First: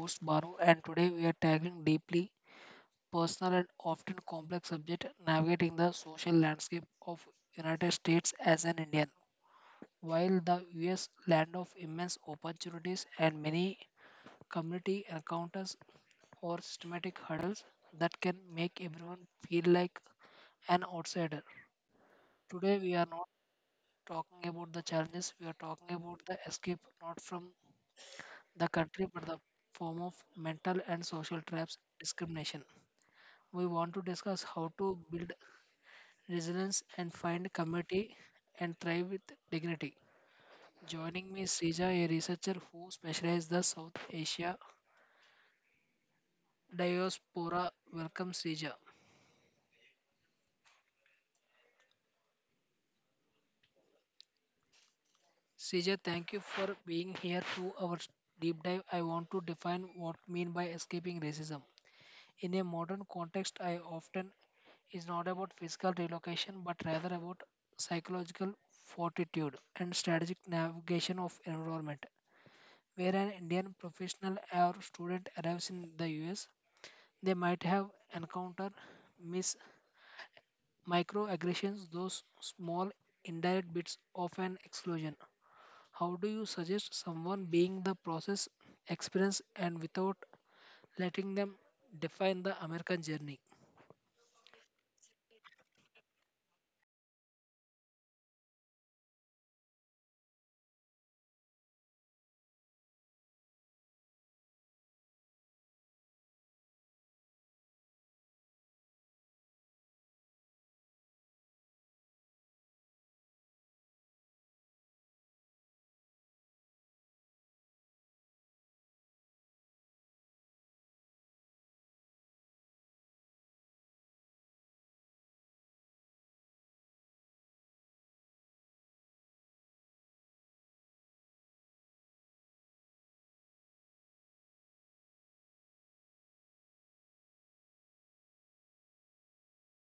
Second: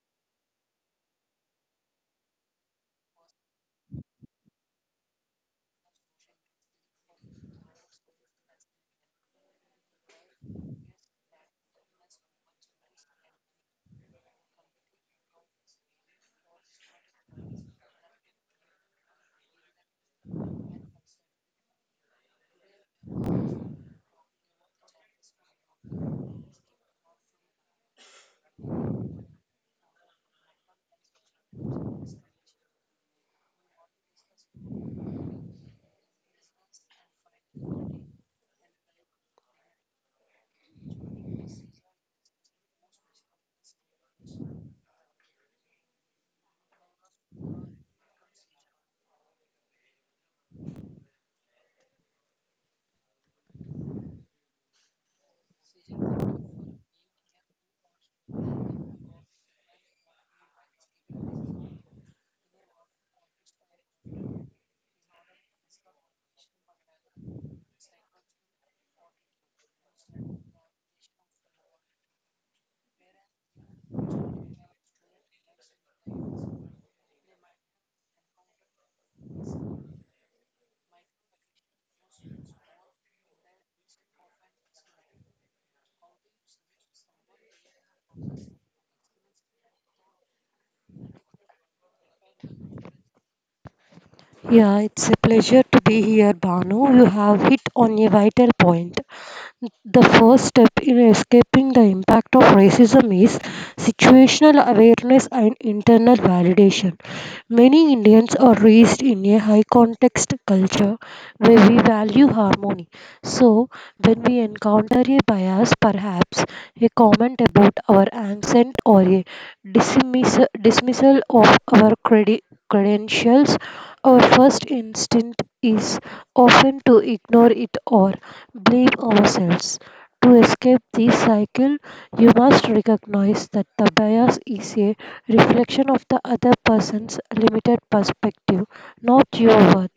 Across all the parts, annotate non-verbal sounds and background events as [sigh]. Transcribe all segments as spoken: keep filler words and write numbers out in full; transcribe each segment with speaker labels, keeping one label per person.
Speaker 1: host Baru and today we are tackling deeply personal and often complex subject navigating the social landscape of United States as an Indian. While the U S land of immense opportunities and many community encounters or systematic hurdles that can make everyone feel like an outsider. Today we are not talking about the challenges, we are talking about the escape not from the country but the form of mental and social traps discrimination. We want to discuss how to build resilience and find community and thrive with dignity. Joining me is Srija, a researcher who specializes the South Asia diaspora. Welcome Srija. Srija, thank you for being here to our deep dive. I want to define what mean by escaping racism. In a modern context, I often is not about physical relocation but rather about psychological fortitude and strategic navigation of environment. Where an Indian professional or student arrives in the U S, they might have encountered mis- microaggressions, those small indirect bits of an explosion. How do you suggest someone being the process experience and without letting them define the American journey?
Speaker 2: Yeah, it's a pleasure to be here, Banu. You have hit on a vital point. The first step in escaping the impact of racism is situational awareness and internal validation. Many Indians are raised in a high context culture where we value harmony. So, when we encounter a bias, perhaps a comment about our accent or a dismiss- dismissal of our credi- credentials, our first instinct is often to ignore it or blame ourselves. To escape this cycle, you must recognize that the bias is a reflection of the other person's limited perspective, not yours.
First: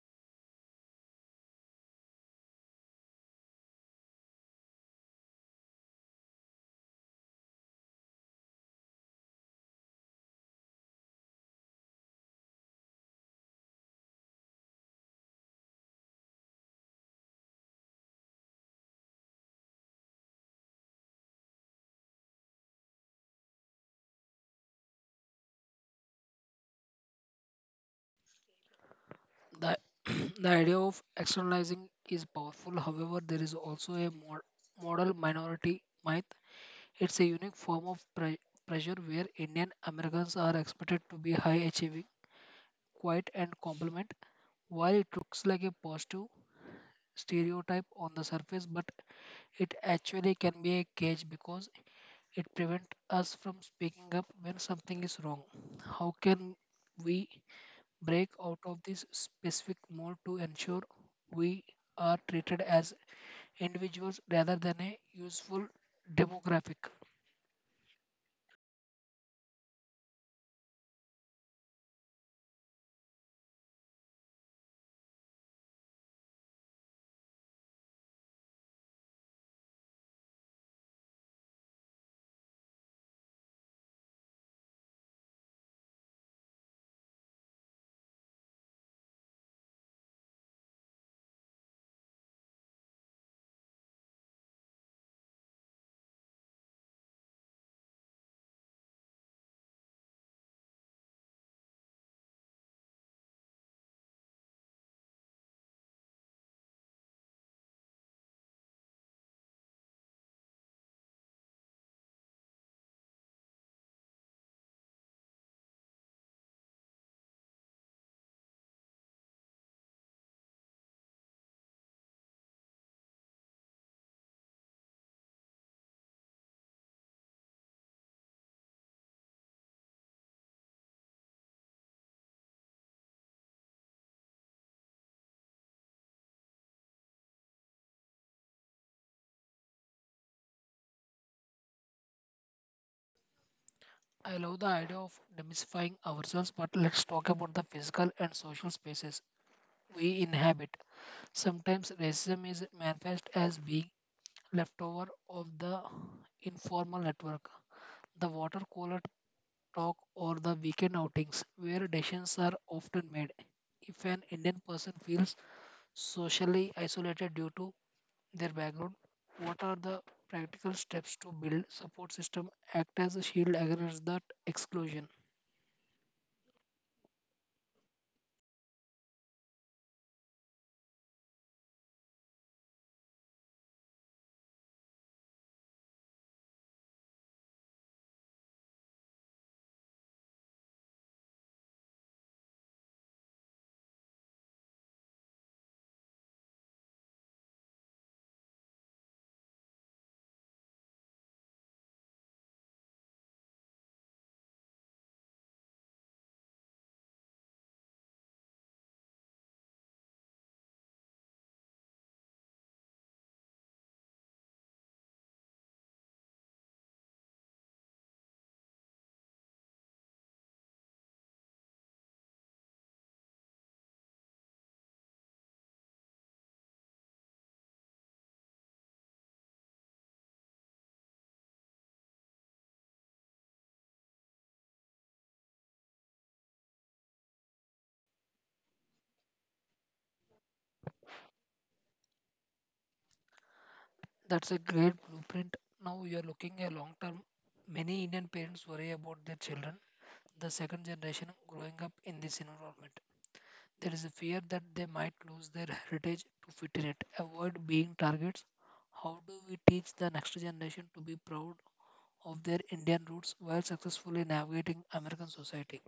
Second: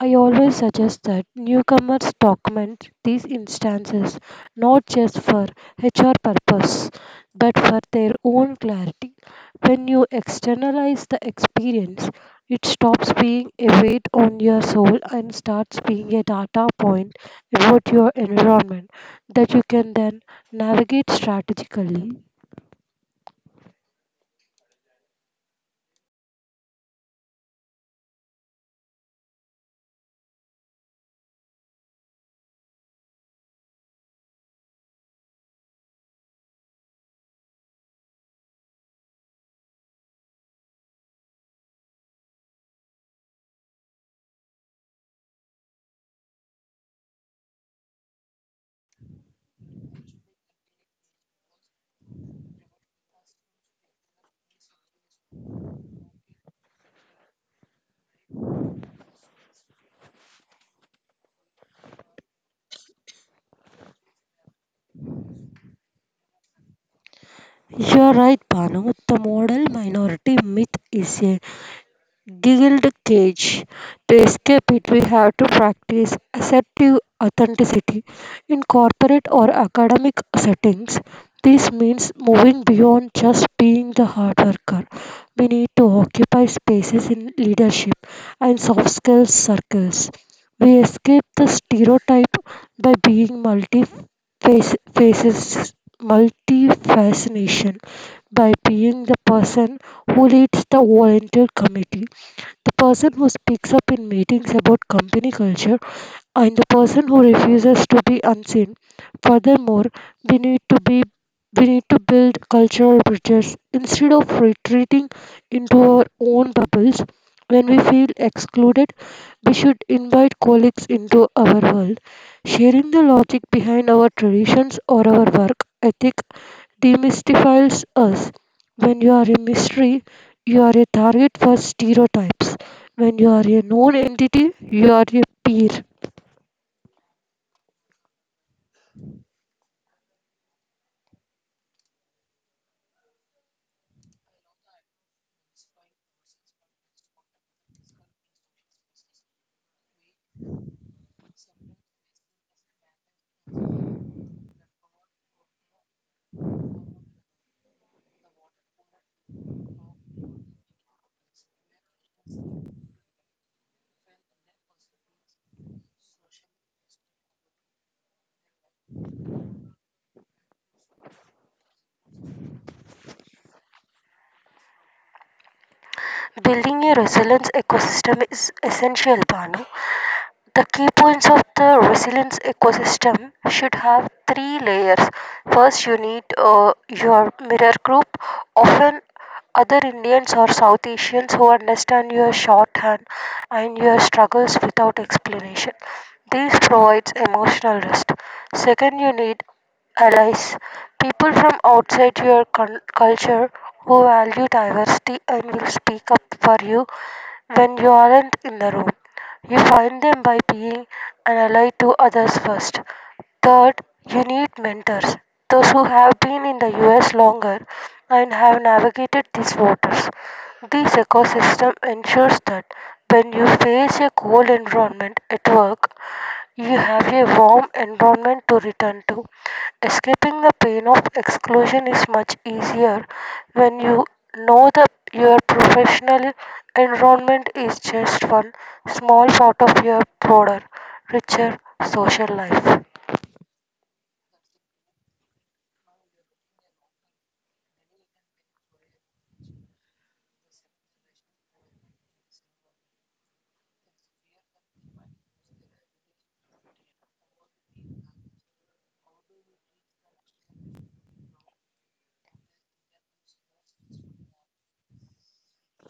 Speaker 2: I always suggest that newcomers document these instances not just for H R purpose but for their own clarity. When you externalize the experience, it stops being a weight on your soul and starts being a data point about your environment that you can then navigate strategically.
Speaker 1: The, [clears throat] the idea of externalizing is powerful. However, there is also a mod, model minority myth. It's a unique form of pre- pressure where Indian Americans are expected to be high achieving, quiet, and compliant. While it looks like a positive stereotype on the surface, but it actually can be a cage because it prevents us from speaking up when something is wrong. How can we break out of this specific mode to ensure we are treated as individuals rather than a useful demographic.
Speaker 2: You're right, Panu. The model minority myth is a giggled cage. To escape it, we have to practice assertive authenticity. In corporate or academic settings, this means moving beyond just being the hard worker. We need to occupy spaces in leadership and soft skills circles. We escape the stereotype by being multi faces multi fascination by being the person who leads the volunteer committee, the person who speaks up in meetings about company culture, and the person who refuses to be unseen. Furthermore, we need to be we need to build cultural bridges instead of retreating into our own bubbles when we feel excluded. We should invite colleagues into our world, sharing the logic behind our traditions or our work ethic. Demystifies us. When you are a mystery, you are a target for stereotypes. When you are a known entity, you are a peer.
Speaker 1: I love the idea of demystifying ourselves, but let's talk about the physical and social spaces we inhabit. Sometimes racism is manifest as being leftover of the informal network, the water cooler talk, or the weekend outings where decisions are often made. If an Indian person feels socially isolated due to their background, what are the practical steps to build support system act as a shield against that exclusion?
Speaker 2: Building a resilient ecosystem is essential, Banu. The key points of the resilience ecosystem should have three layers. First, you need uh, your mirror group, often other Indians or South Asians who understand your shorthand and your struggles without explanation. This provides emotional rest. Second, you need allies, people from outside your cul- culture who value diversity and will speak up for you when you aren't in the room. You find them by being an ally to others first. Third, you need mentors, those who have been in the U S longer and have navigated these waters. This ecosystem ensures that when you face a cold environment at work, you have a warm environment to return to. Escaping the pain of exclusion is much easier when you know that your professional environment is just one small part of your broader, richer social life.
Speaker 1: That's a great blueprint. Now you are looking a long term. Many Indian parents worry about their children, the second generation growing up in this environment. There is a fear that they might lose their heritage to fit in it, avoid being targets. How do we teach the next generation to be proud of their Indian roots while successfully navigating American society?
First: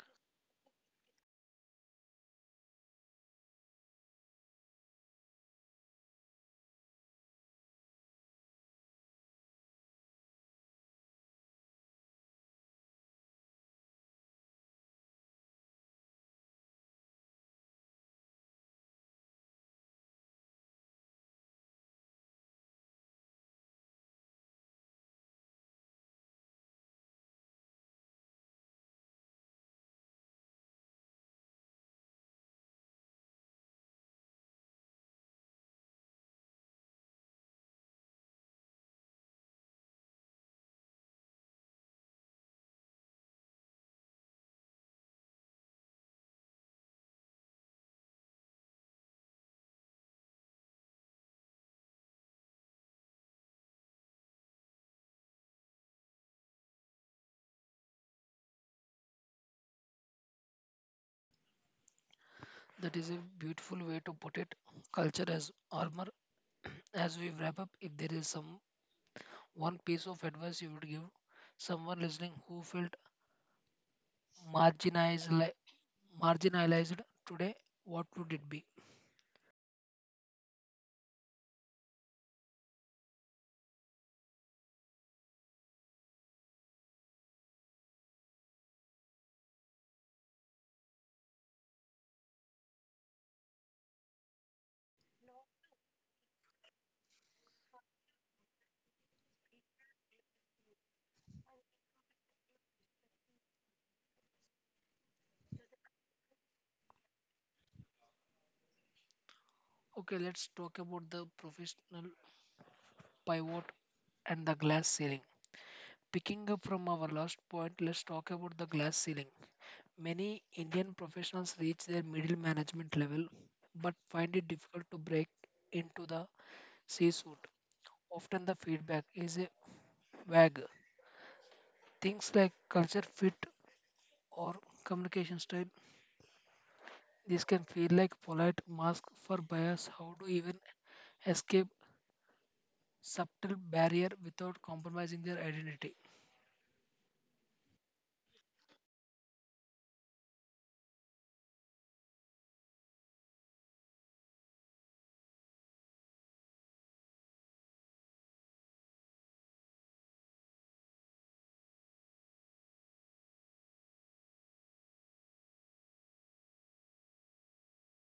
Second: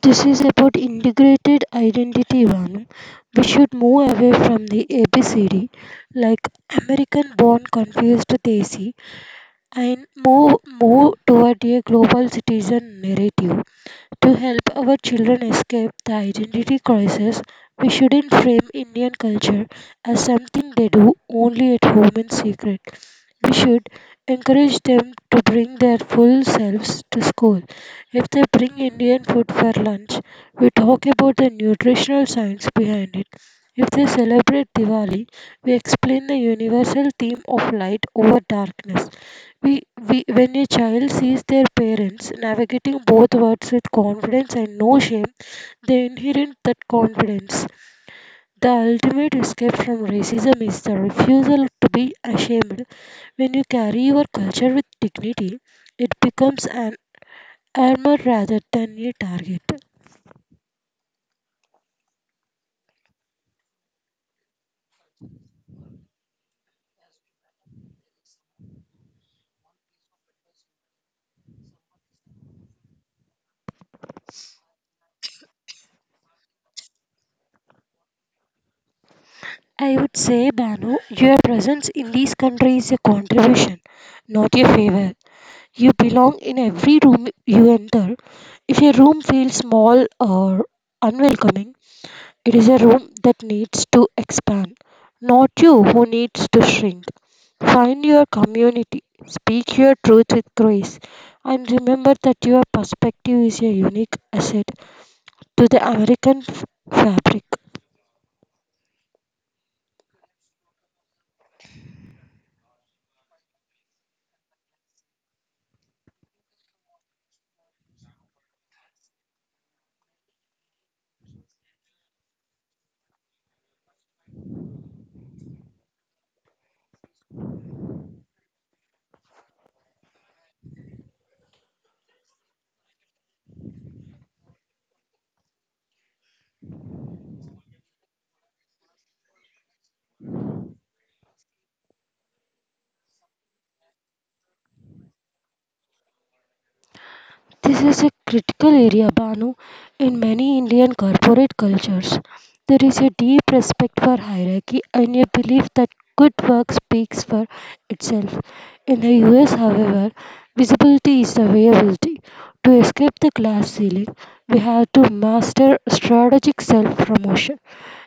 Speaker 2: This is about integrated identity, Vanu. We should move away from the A B C D, like American born confused Desi, and move, move toward a global citizen narrative. To help our children escape the identity crisis, we shouldn't frame Indian culture as something they do only at home in secret. We should encourage them to bring their full selves to school. If they bring Indian food for lunch, we talk about the nutritional science behind it. If they celebrate Diwali, we explain the universal theme of light over darkness. We, we, when a child sees their parents navigating both worlds with confidence and no shame, they inherit that confidence. The ultimate escape from racism is the refusal to be ashamed. When you carry your culture with dignity, it becomes an armor rather than a target.
Speaker 1: That is a beautiful way to put it. Culture as armor. [clears throat] As we wrap up, if there is some one piece of advice you would give someone listening who felt marginalized, li- marginalized today, what would it be?
Speaker 2: I would say, Banu, your presence in these countries is a contribution, not a favor. You belong in every room you enter. If a room feels small or unwelcoming, it is a room that needs to expand, not you who needs to shrink. Find your community, speak your truth with grace, and remember that your perspective is a unique asset to the American f- fabric.
Speaker 1: Okay, let's talk about the professional pivot and the glass ceiling. Picking up from our last point, let's talk about the glass ceiling. Many Indian professionals reach their middle management level but find it difficult to break into the C suite. Often the feedback is a vague. Things like culture fit or communication style. This can feel like polite mask for bias. How to even escape subtle barrier without compromising their identity?
Speaker 2: This is a critical area, Banu. In many Indian corporate cultures, there is a deep respect for hierarchy and a belief that good work speaks for itself. In the U S, however, visibility is the availability. To escape the glass ceiling, we have to master strategic self promotion.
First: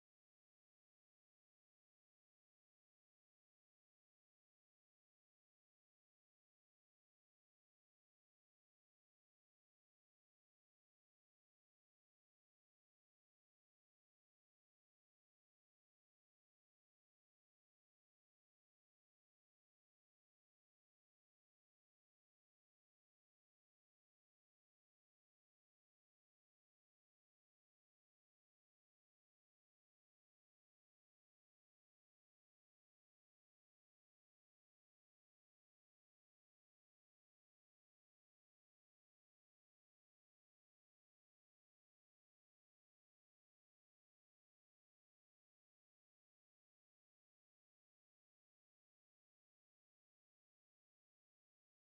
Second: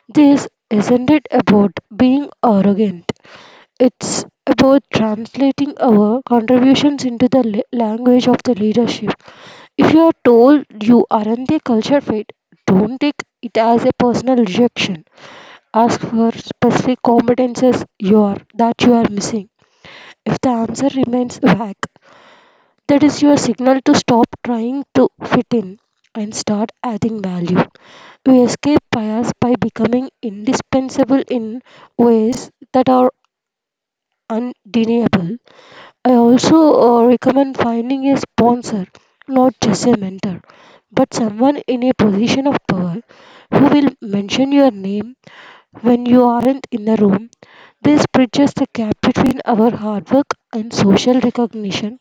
Speaker 2: This isn't it about being arrogant. It's about translating our contributions into the la- language of the leadership. If you are told you aren't a culture fit, don't take it as a personal rejection. Ask for specific competences you are that you are missing. If the answer remains vague, that is your signal to stop trying to fit in and start adding value. We escape bias by becoming indispensable in ways that are undeniable. I also uh, recommend finding a sponsor, not just a mentor, but someone in a position of power who will mention your name when you aren't in the room. This bridges the gap between our hard work and social recognition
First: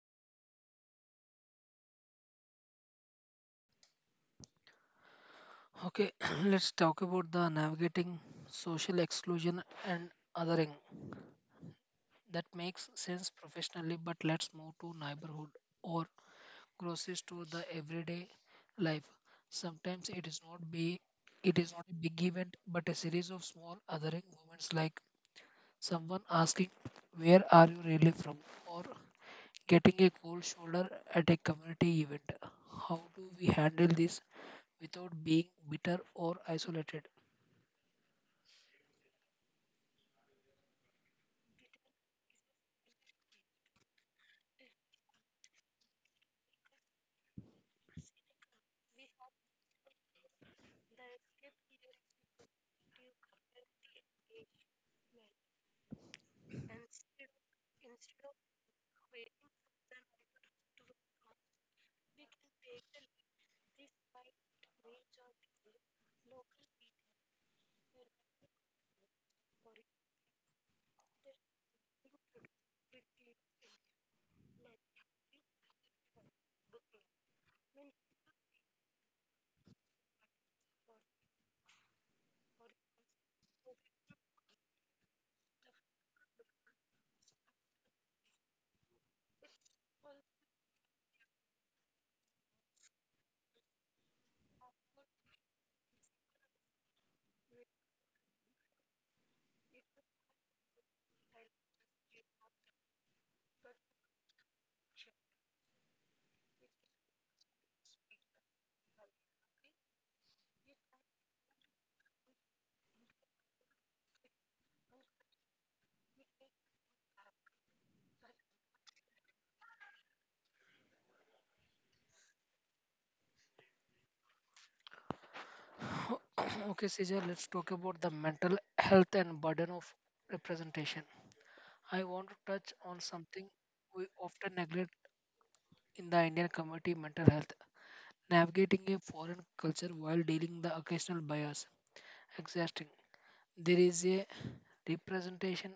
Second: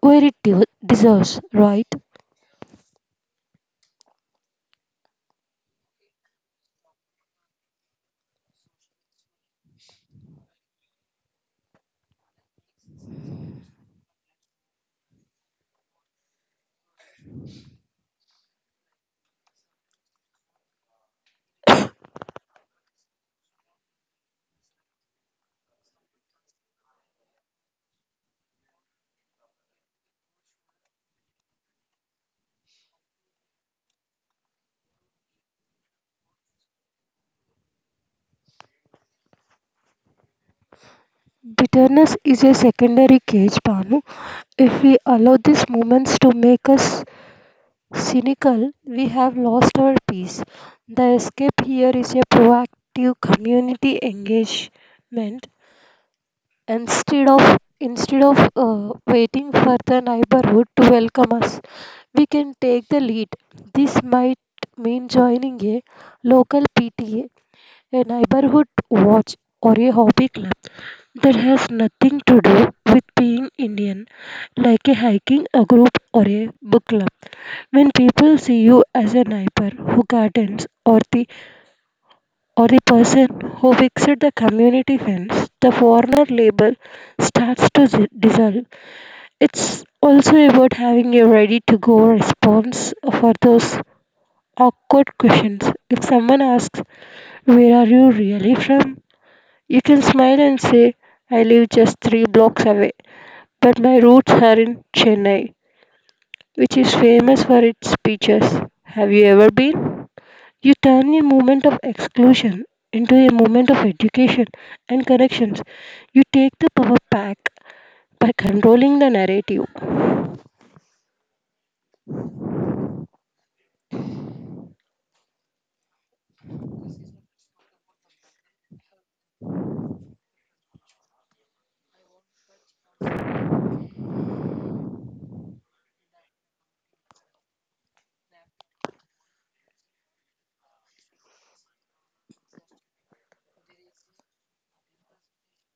Speaker 2: where it de- deserves, right?
Speaker 1: Okay, [clears throat] let's talk about the navigating social exclusion and othering. That makes sense professionally, but let's move to neighborhood or crosses to the everyday life. Sometimes it is not be it is not a big event, but a series of small othering moments like someone asking, "Where are you really from?" or getting a cold shoulder at a community event. How do we handle this without being bitter or isolated?
Speaker 2: Bitterness is a secondary cage, Panu. If we allow these moments to make us cynical, we have lost our peace. The escape here is a proactive community engagement. Instead of instead of uh, waiting for the neighborhood to welcome us, we can take the lead. This might mean joining a local PTA, a neighborhood watch, or a hobby club that has nothing to do with being Indian, like a hiking a group or a book club. When people see you as a neighbor who gardens, or the or the person who fixed the community fence, the foreigner label starts to di- dissolve. It's also about having a ready to go response for those awkward questions. If someone asks, "Where are you really from?" You can smile and say, "I live just three blocks away, but my roots are in Chennai, which is famous for its beaches. Have you ever been?" You turn a moment of exclusion into a moment of education and connections. You take the power back by controlling the narrative.
Speaker 1: [coughs] [clears throat] okay, Cesar, let's talk about the mental health and burden of representation. I want to touch on something we often neglect in the Indian community mental health, navigating a foreign culture while dealing the occasional bias, exhausting. There is a representation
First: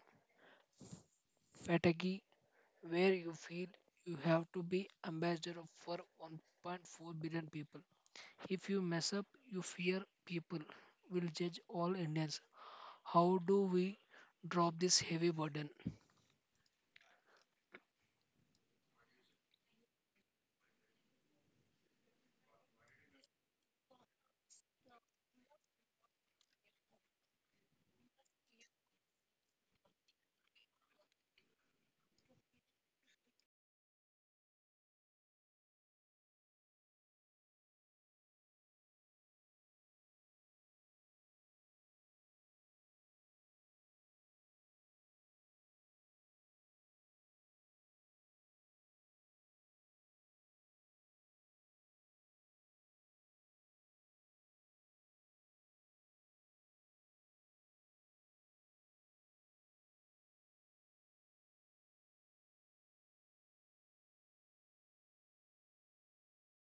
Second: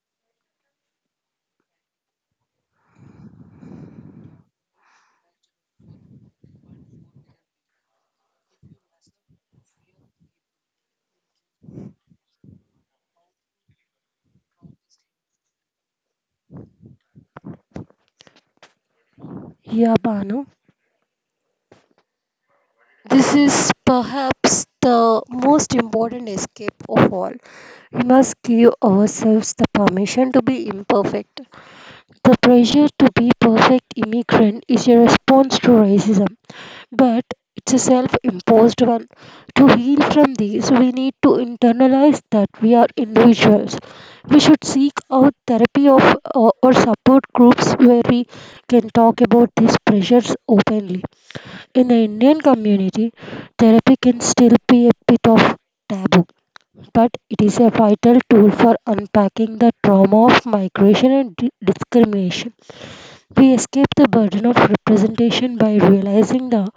Speaker 1: fatigue where you feel you have to be ambassador of- for one point four billion people. If you mess up, you fear people will judge all Indians. How do we drop this heavy burden?
Speaker 2: Yeah, Banu. This is perhaps the most important escape of all. We must give ourselves the permission to be imperfect. The pressure to be perfect immigrant is a response to racism, but it's a self-imposed one. To heal from this, we need to internalize that we are individuals. We should seek out therapy of or, or support groups where we can talk about these pressures openly. In the Indian community, therapy can still be a bit of taboo, but it is a vital tool for unpacking the trauma of migration and di- discrimination. We escape the burden of representation by realizing the,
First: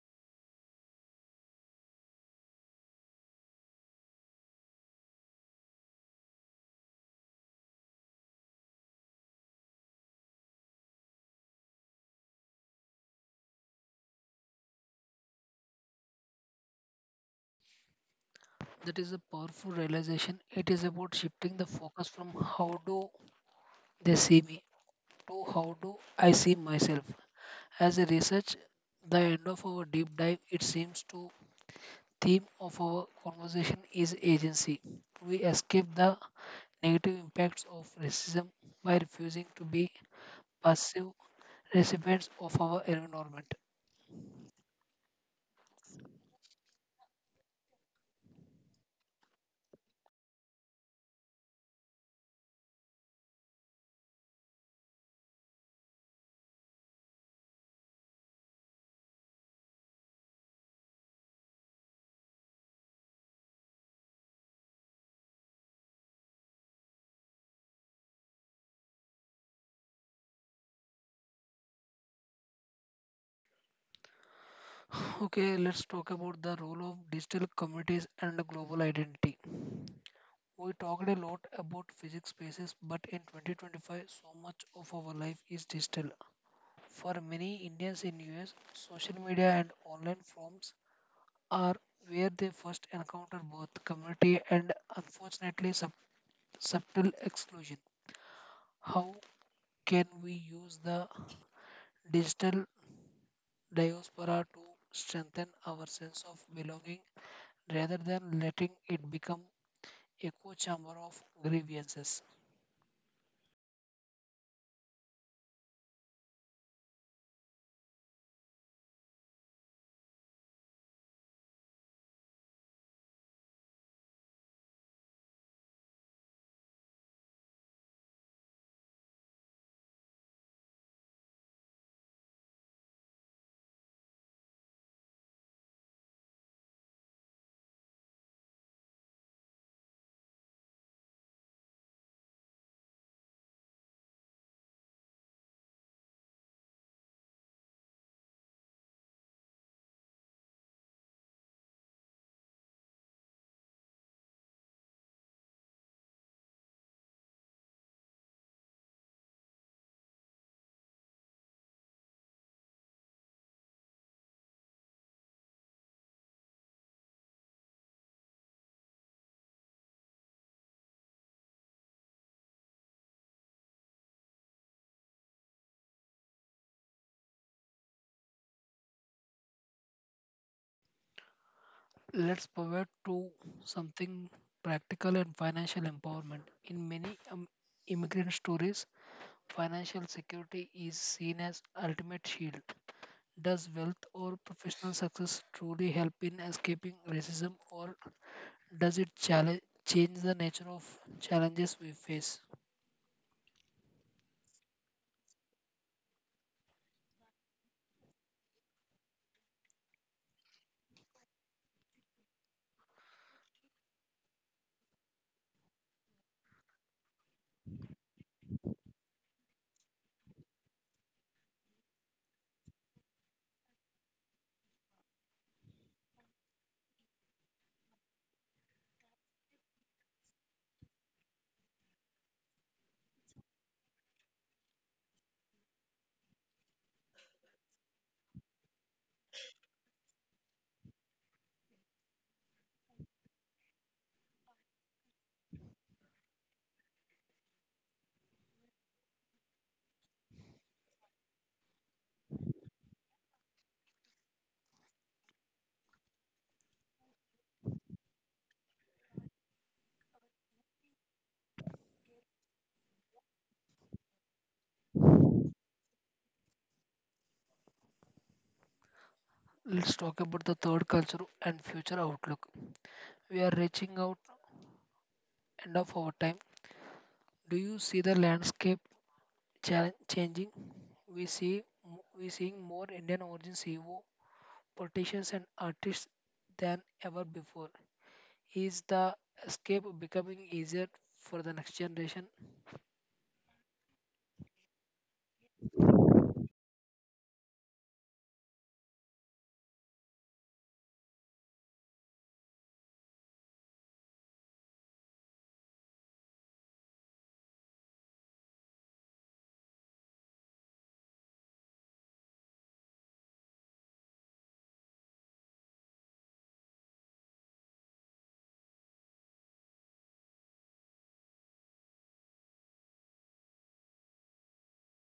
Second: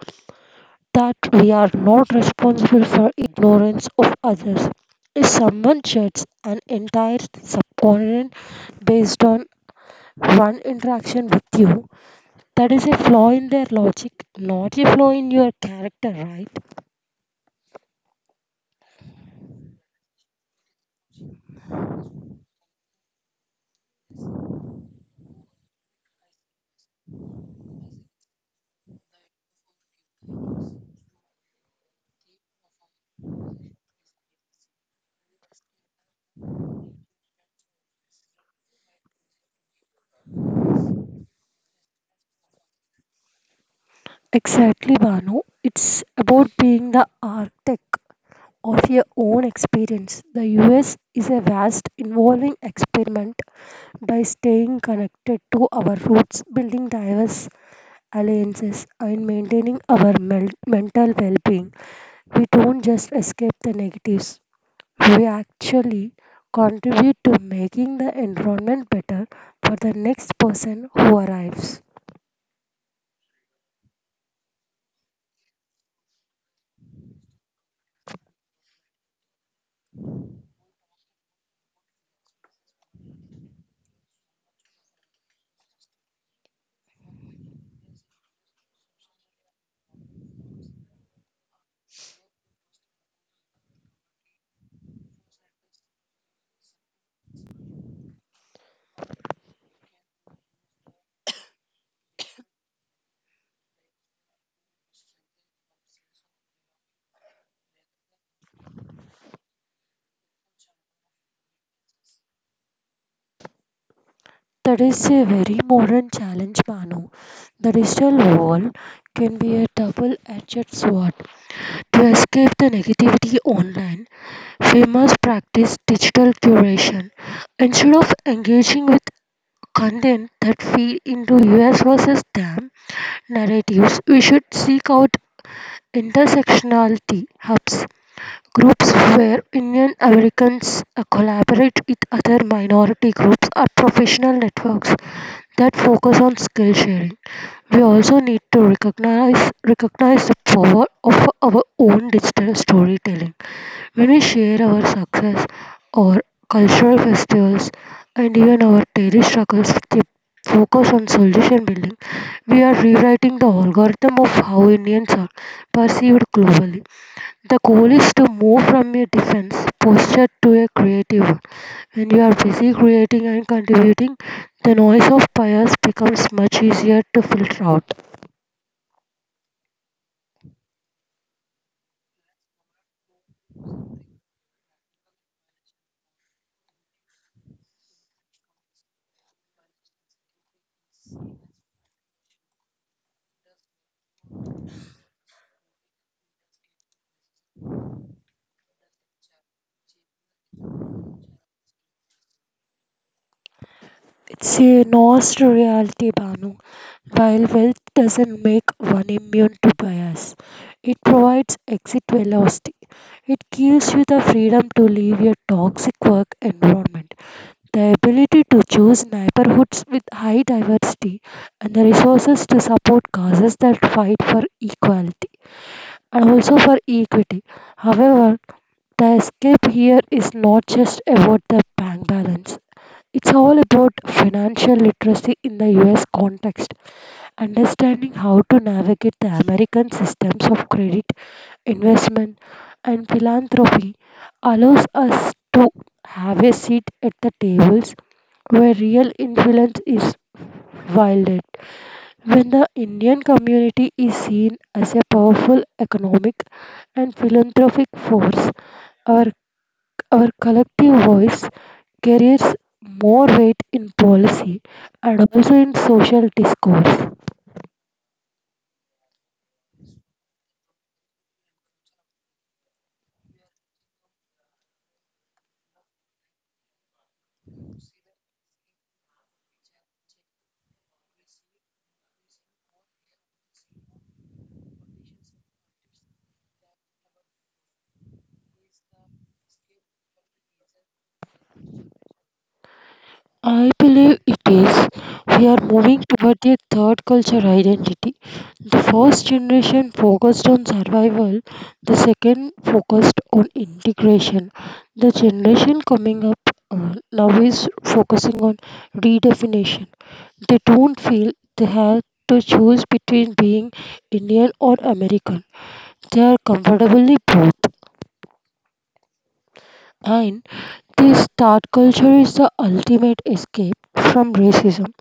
Speaker 2: that we are not responsible for ignorance of others. If someone judges an entire subcontinent based on one interaction with you, that is a flaw in their logic, not a flaw in your character, right?
Speaker 1: That is a powerful realization. It is about shifting the focus from how do they see me to how do I see myself. As a research, the end of our deep dive, it seems to theme of our conversation is agency. We escape the negative impacts of racism by refusing to be passive recipients of our environment.
Speaker 2: Exactly, Banu. It's about being the architect of your own experience. The U S is a vast, evolving experiment. By staying connected to our roots, building diverse alliances, and maintaining our mel- mental well being, we don't just escape the negatives, we actually contribute to making the environment better for the next person who arrives.
Speaker 1: Okay, let's talk about the role of digital communities and global identity. We talked a lot about physics spaces, but in twenty twenty-five, so much of our life is digital. For many Indians in U S, social media and online forums are where they first encounter both community and unfortunately sub- subtle exclusion. How can we use the digital diaspora to strengthen our sense of belonging rather than letting it become echo chamber of grievances?
Speaker 2: That is a very modern challenge, Manu. The digital world can be a double edged sword. To escape the negativity online, we must practice digital curation. Instead of engaging with content that feed into U S versus them narratives, we should seek out intersectionality hubs. Groups where Indian Americans uh, collaborate with other minority groups are professional networks that focus on skill sharing. We also need to recognize recognize the power of our own digital storytelling. When we share our success, our cultural festivals, and even our daily struggles with the focus on solution building, we are rewriting the algorithm of how Indians are perceived globally. The goal is to move from a defense posture to a creative one. When you are busy creating and contributing, the noise of bias becomes much easier to filter out.
Speaker 1: Let's pivot to something practical and financial empowerment. In many um, immigrant stories, financial security is seen as ultimate shield. Does wealth or professional success truly help in escaping racism or does it challenge change the nature of challenges we face?
Speaker 2: It's a nuanced reality, Banu. While wealth doesn't make one immune to bias, it provides exit velocity. It gives you the freedom to leave your toxic work environment, the ability to choose neighborhoods with high diversity, and the resources to support causes that fight for equality and also for equity. However, the escape here is not just about the bank balance. It's all about financial literacy. In the U S context, understanding how to navigate the American systems of credit, investment, and philanthropy allows us to have a seat at the tables where real influence is wielded. When the Indian community is seen as a powerful economic and philanthropic force, our, our collective voice carries more weight in policy and also in social discourse.
Speaker 1: Let's talk about the third culture and future outlook. We are reaching out end of our time. Do you see the landscape chal- changing? We see m- we seeing more Indian origin C E O, politicians and artists than ever before. Is the escape becoming easier for the next generation?
Speaker 2: I believe it is. We are moving toward a third culture identity. The first generation focused on survival, the second focused on integration. The generation coming up uh, now is focusing on redefinition. They don't feel they have to choose between being Indian or American. They are comfortably both. And this third culture is the ultimate escape from racism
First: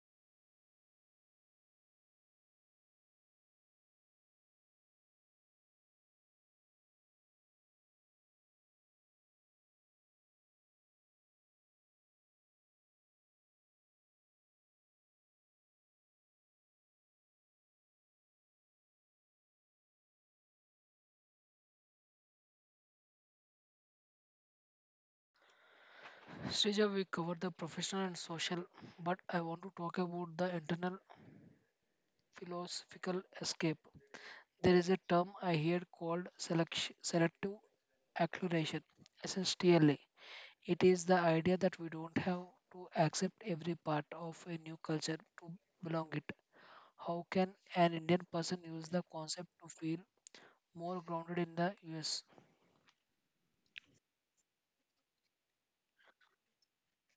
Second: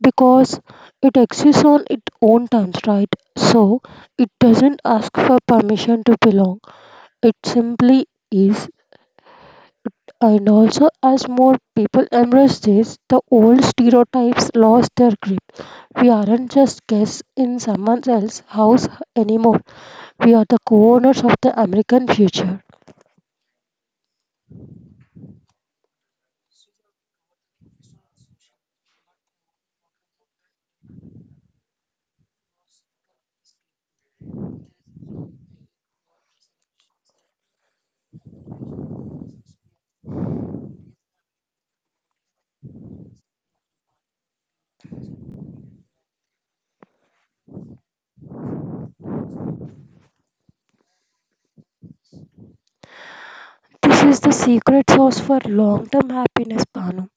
Speaker 2: because it exists on its own terms, right? So it doesn't ask for permission to belong, it simply is. And also, as more people embrace this, the old stereotypes lost their grip. We aren't just guests in someone else's house anymore, we are the co owners of the American future.
Speaker 1: Srija, we covered the professional and social, but I want to talk about the internal philosophical escape. There is a term I hear called select- selective acceleration, S S T L A. It is the idea that we don't have to accept every part of a new culture to belong it. How can an Indian person use the concept to feel more grounded in the U S?
Speaker 2: This is the secret sauce for long term happiness, Banu.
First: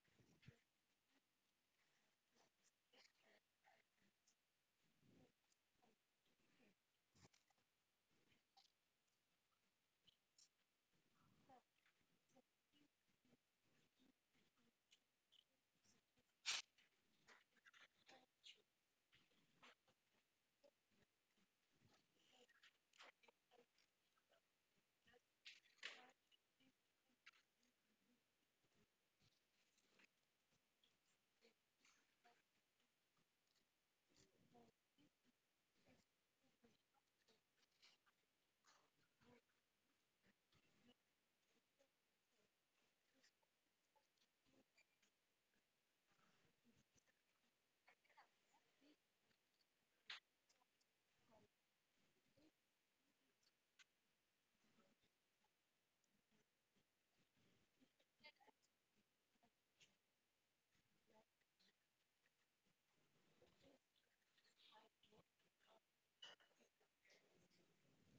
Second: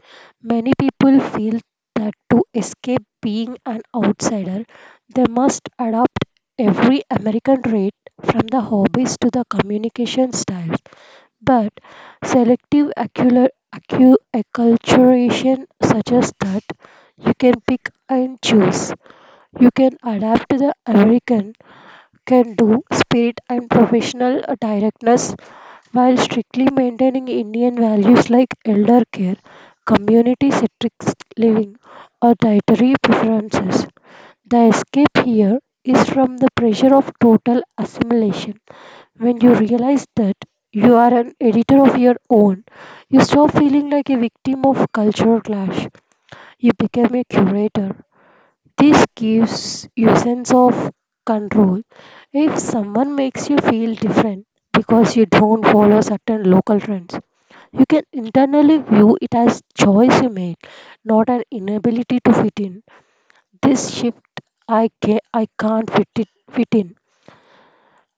Speaker 2: Many people feel that to escape being an outsider, they must adopt every American trait from the hobbies to the communication styles. But selective accular- accu- acculturation suggests that you can pick and choose. You can adapt to the American can do speed and professional uh, directness while strictly maintaining Indian values like elder care, community centric living, or dietary preferences. The escape here is from the pressure of total assimilation. When you realize that you are an editor of your own, you stop feeling like a victim of cultural clash. You become a curator. This gives you a sense of control. If someone makes you feel different because you don't follow certain local trends, you can internally view it as choice you made, not an inability to fit in. This shift, I can I can't fit it fit in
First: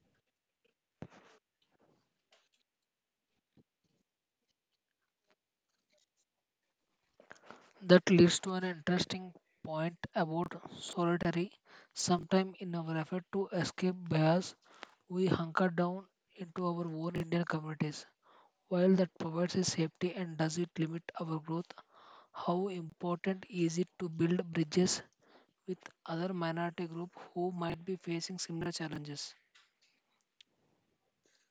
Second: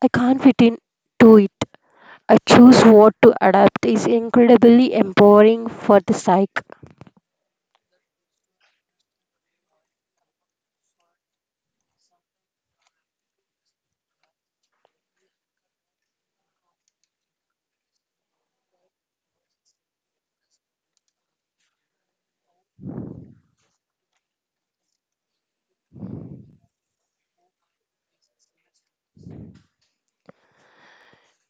Speaker 2: I can't fit in to it, I choose what to adapt is incredibly empowering for the psyche.
Speaker 1: That leads to an interesting point about solitary. Sometime in our effort to escape bias, we hunker down into our own Indian communities. While that provides us safety and does it limit our growth, how important is it to build bridges with other minority groups who might be facing similar challenges?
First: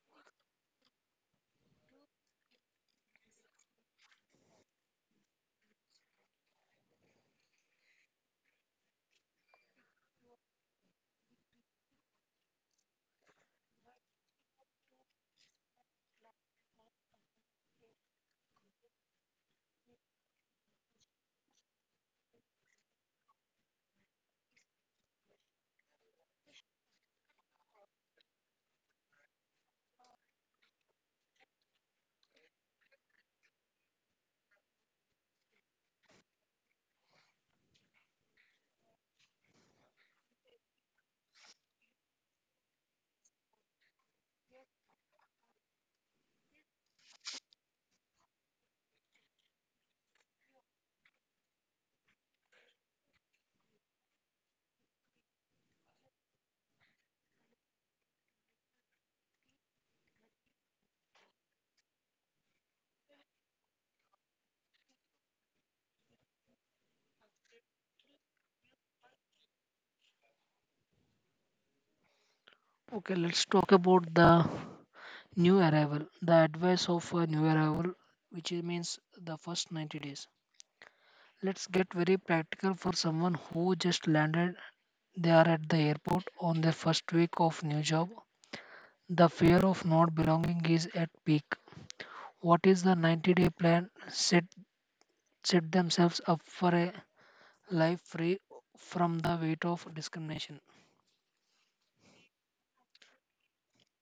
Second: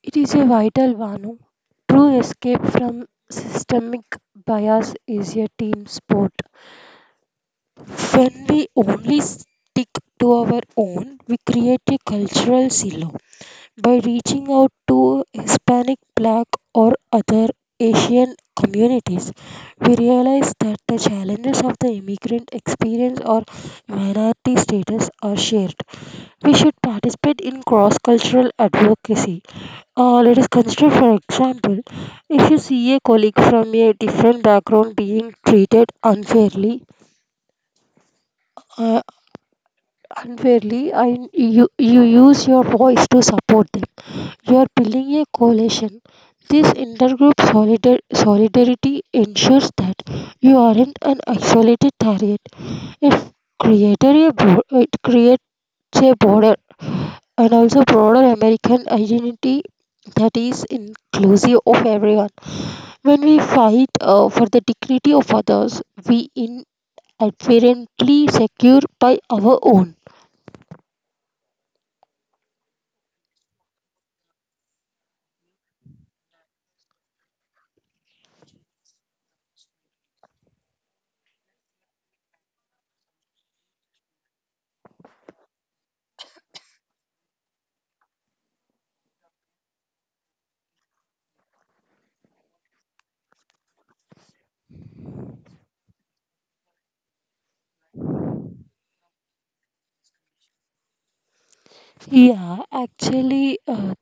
Speaker 2: It is a vital Vanu. True escape from systemic bias is a team sport. When we only stick to our own, we create a cultural silo by reaching out to Hispanic, Black, or other Asian communities, we realize that the challenges of the immigrant experience or minority status are shared. We should participate in cross cultural advocacy. Uh, let us consider, for example, if you see a colleague from a different background being treated unfairly, uh, unfairly, I, you, you use your voice to support them, you are building a coalition. This intergroup solidar- solidarity ensures that you aren't an isolated target. It created a bro- it creates a broader and also broader American identity that is inclusive of everyone. When we fight uh, for the dignity of others, we inadvertently secure by our own.
Speaker 1: Okay, let's talk about the new arrival. The advice of a new arrival, which means the first ninety days. Let's get very practical for someone who just landed. They are at the airport on their first week of new job. The fear of not belonging is at peak. What is the ninety-day plan? Set set themselves up for a life free from the weight of discrimination.
Speaker 2: Yeah, actually, uh,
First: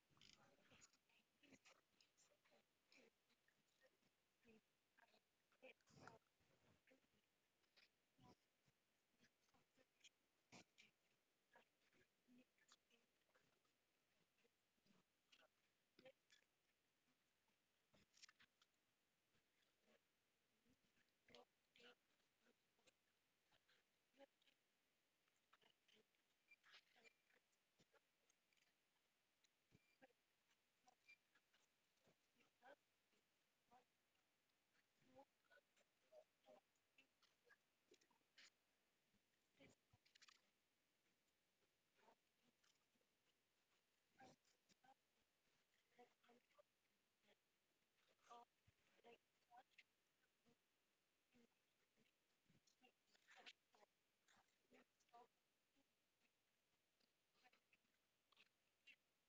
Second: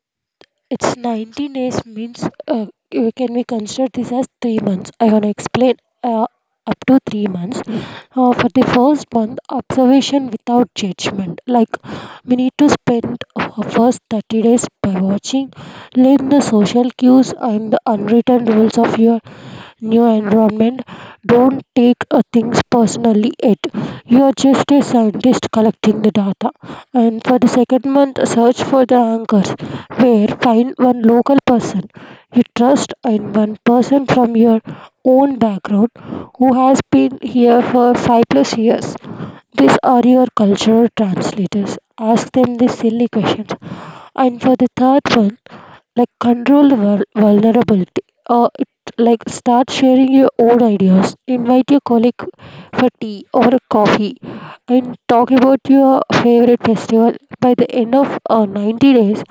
Speaker 2: It's ninety days means, uh, you can we consider this as three months? I want to explain, uh, up to three months. Uh, for the first month, observation without judgment. Like we need to spend our first thirty days by watching, learn the social cues and the unwritten rules of your new environment, don't take uh, things personally yet. You are just a scientist collecting the data. And for the second month, search for the anchors, where find one local person you trust and one person from your own background who has been here for five plus years. These are your cultural translators. Ask them the silly questions. And for the third one, like controlled vul- vulnerability, uh, it like start sharing your own ideas, invite your colleague for tea or a coffee and talk about your favorite festival. By the end of uh, ninety days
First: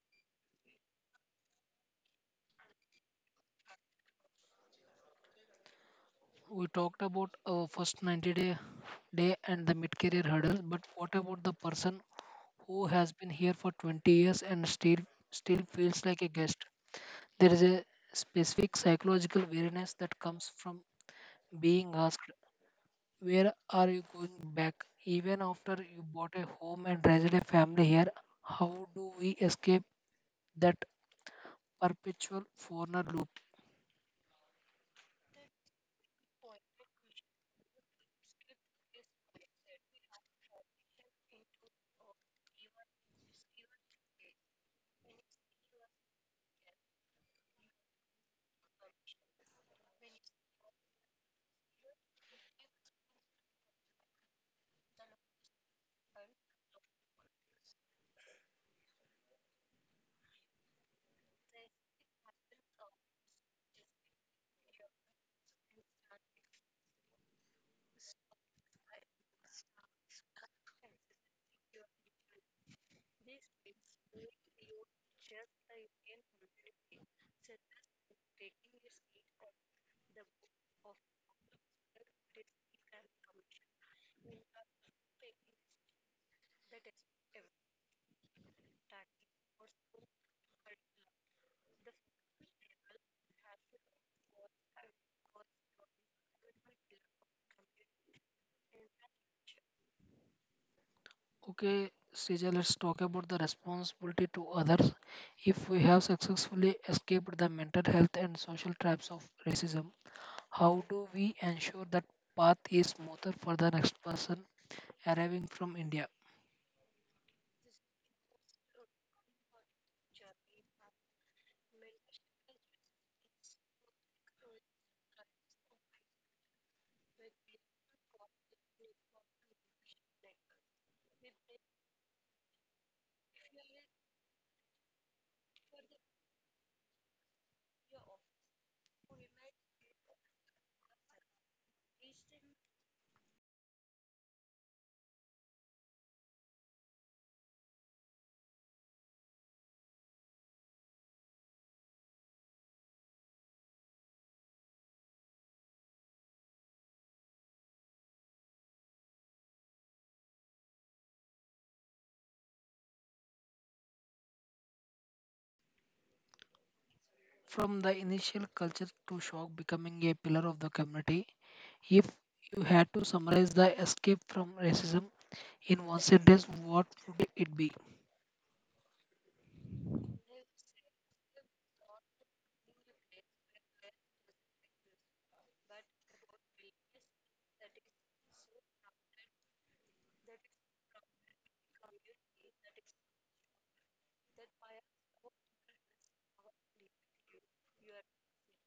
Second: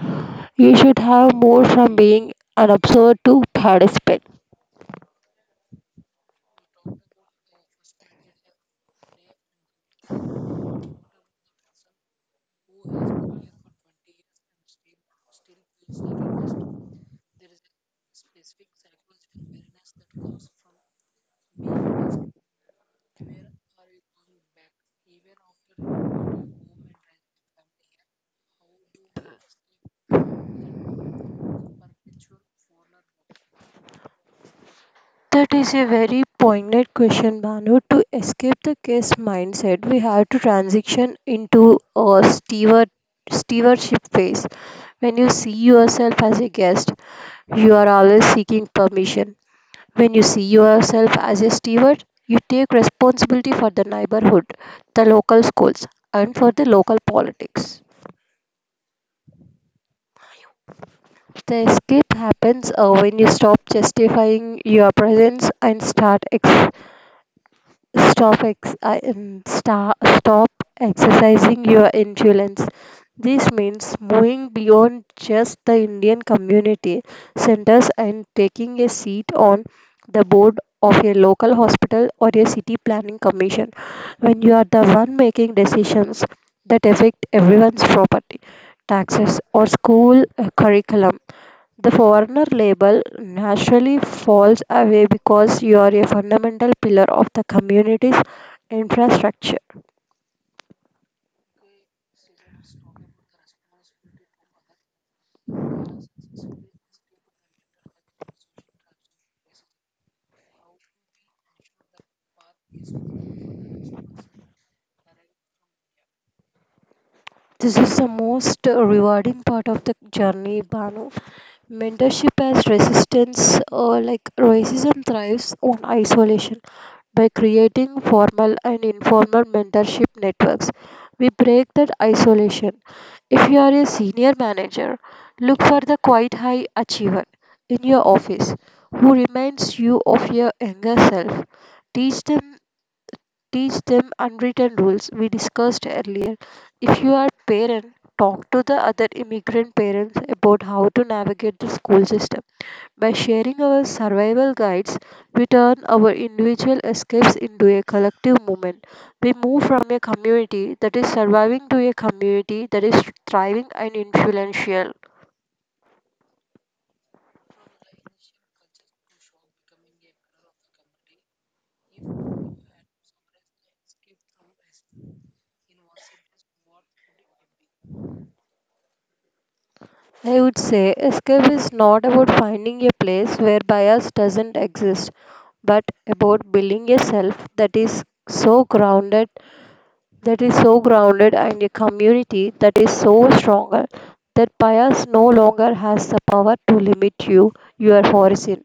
Speaker 2: you should have more from being an observer to participant.
Speaker 1: We talked about our first ninety day day and the mid career hurdles, but what about the person who has been here for twenty years and still still feels like a guest? There is a specific psychological weariness that comes from being asked, "Where are you going back?" Even after you bought a home and raised a family here, how do we escape that perpetual foreigner loop?
Speaker 2: That is a very poignant question, Banu. To escape the case mindset, we have to transition into a steward, stewardship phase. When you see yourself as a guest, you are always seeking permission. When you see yourself as a steward, you take responsibility for the neighborhood, the local schools, and for the local politics. The escape happens uh, when you stop justifying your presence and start ex- stop ex- I- um, sta stop exercising your influence. This means moving beyond just the Indian community centers and taking a seat on the board of a local hospital or a city planning commission when you are the one making decisions that affect everyone's property, taxes, or school uh, curriculum. The foreigner label naturally falls away because you are a fundamental pillar of the community's infrastructure.
Speaker 1: Okay, Sija, let's talk about the responsibility to others. If we have successfully escaped the mental health and social traps of racism, how do we ensure that path is smoother for the next person arriving from India?
Speaker 2: This is the most rewarding part of the journey, Banu. Mentorship as resistance, uh, like racism, thrives on isolation. By creating formal and informal mentorship networks, we break that isolation. If you are a senior manager, look for the quite high achiever in your office who reminds you of your younger self. Teach them Teach them unwritten rules we discussed earlier. If you are parent, talk to the other immigrant parents about how to navigate the school system. By sharing our survival guides, we turn our individual escapes into a collective movement. We move from a community that is surviving to a community that is thriving and influential.
Speaker 1: From the initial culture to shock becoming a pillar of the community, if you had to summarize the escape from racism in one sentence, what would it be?
Speaker 2: I would say escape is not about finding a place where bias doesn't exist, but about building a self that is so grounded, that is so grounded, and a community that is so stronger that bias no longer has the power to limit you, your horizon.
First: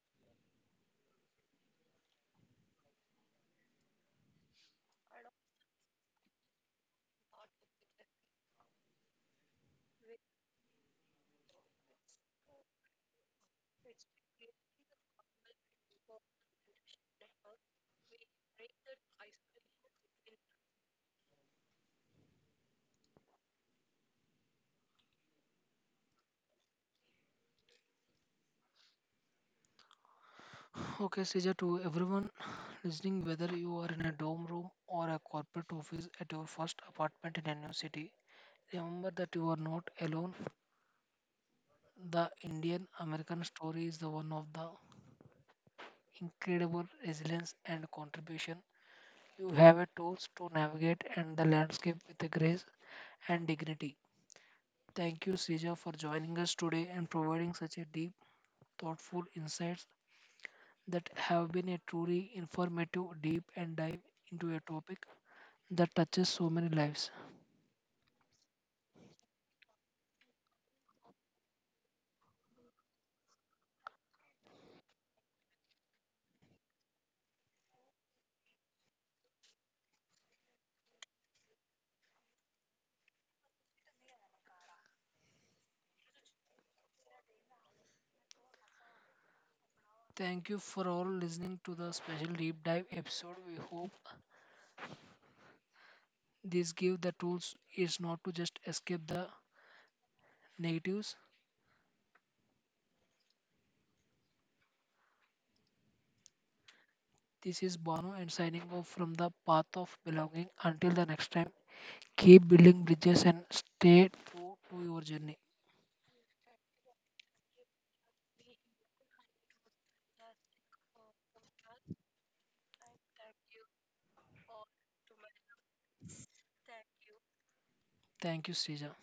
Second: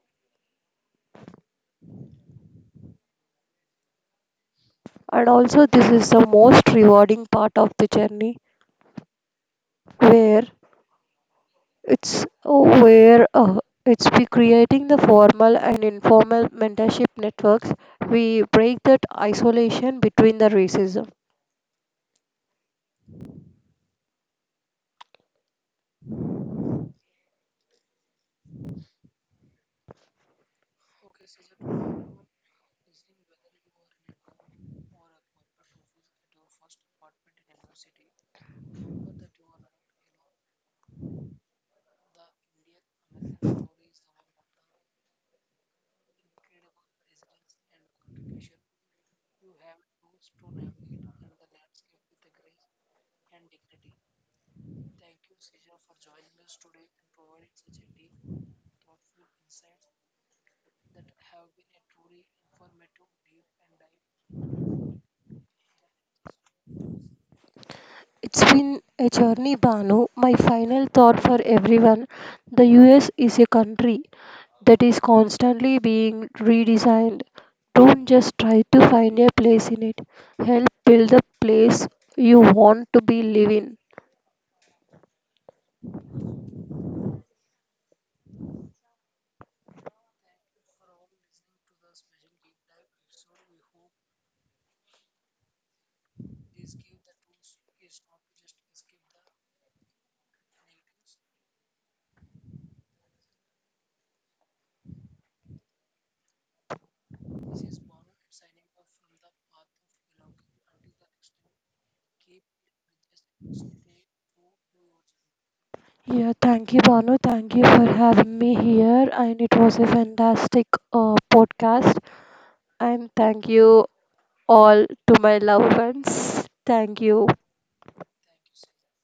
Speaker 2: And also, this is the most rewarding part of the journey where It's where uh, it's we creating the formal and informal mentorship networks. We break that isolation between the racism.
Speaker 1: Okay, Sija, to everyone listening, whether you are in a dorm room or a corporate office at your first apartment in a new city, remember that you are not alone. The Indian American story is the one of the incredible resilience and contribution. You have a tools to navigate and the landscape with a grace and dignity. Thank you, Sija, for joining us today and providing such a deep, thoughtful insights that have been a truly informative deep and dive into a topic that touches so many lives.
Speaker 2: It's been a journey, Banu. My final thought for everyone: the U S is a country that is constantly being redesigned. Don't just try to find a place in it. Help build the place you want to be living.
Speaker 1: Thank you for all listening to the special deep dive episode. We hope this give the tools is not to just escape the negatives. This is Bono and signing off from the path of belonging. Until the next time, keep building bridges and stay true to your journey.
Speaker 2: Yeah, thank you, Banu. Thank you for having me here. And it was a fantastic uh, podcast. And thank you all to my loved ones. Thank you.
Speaker 1: Thank you, Sija.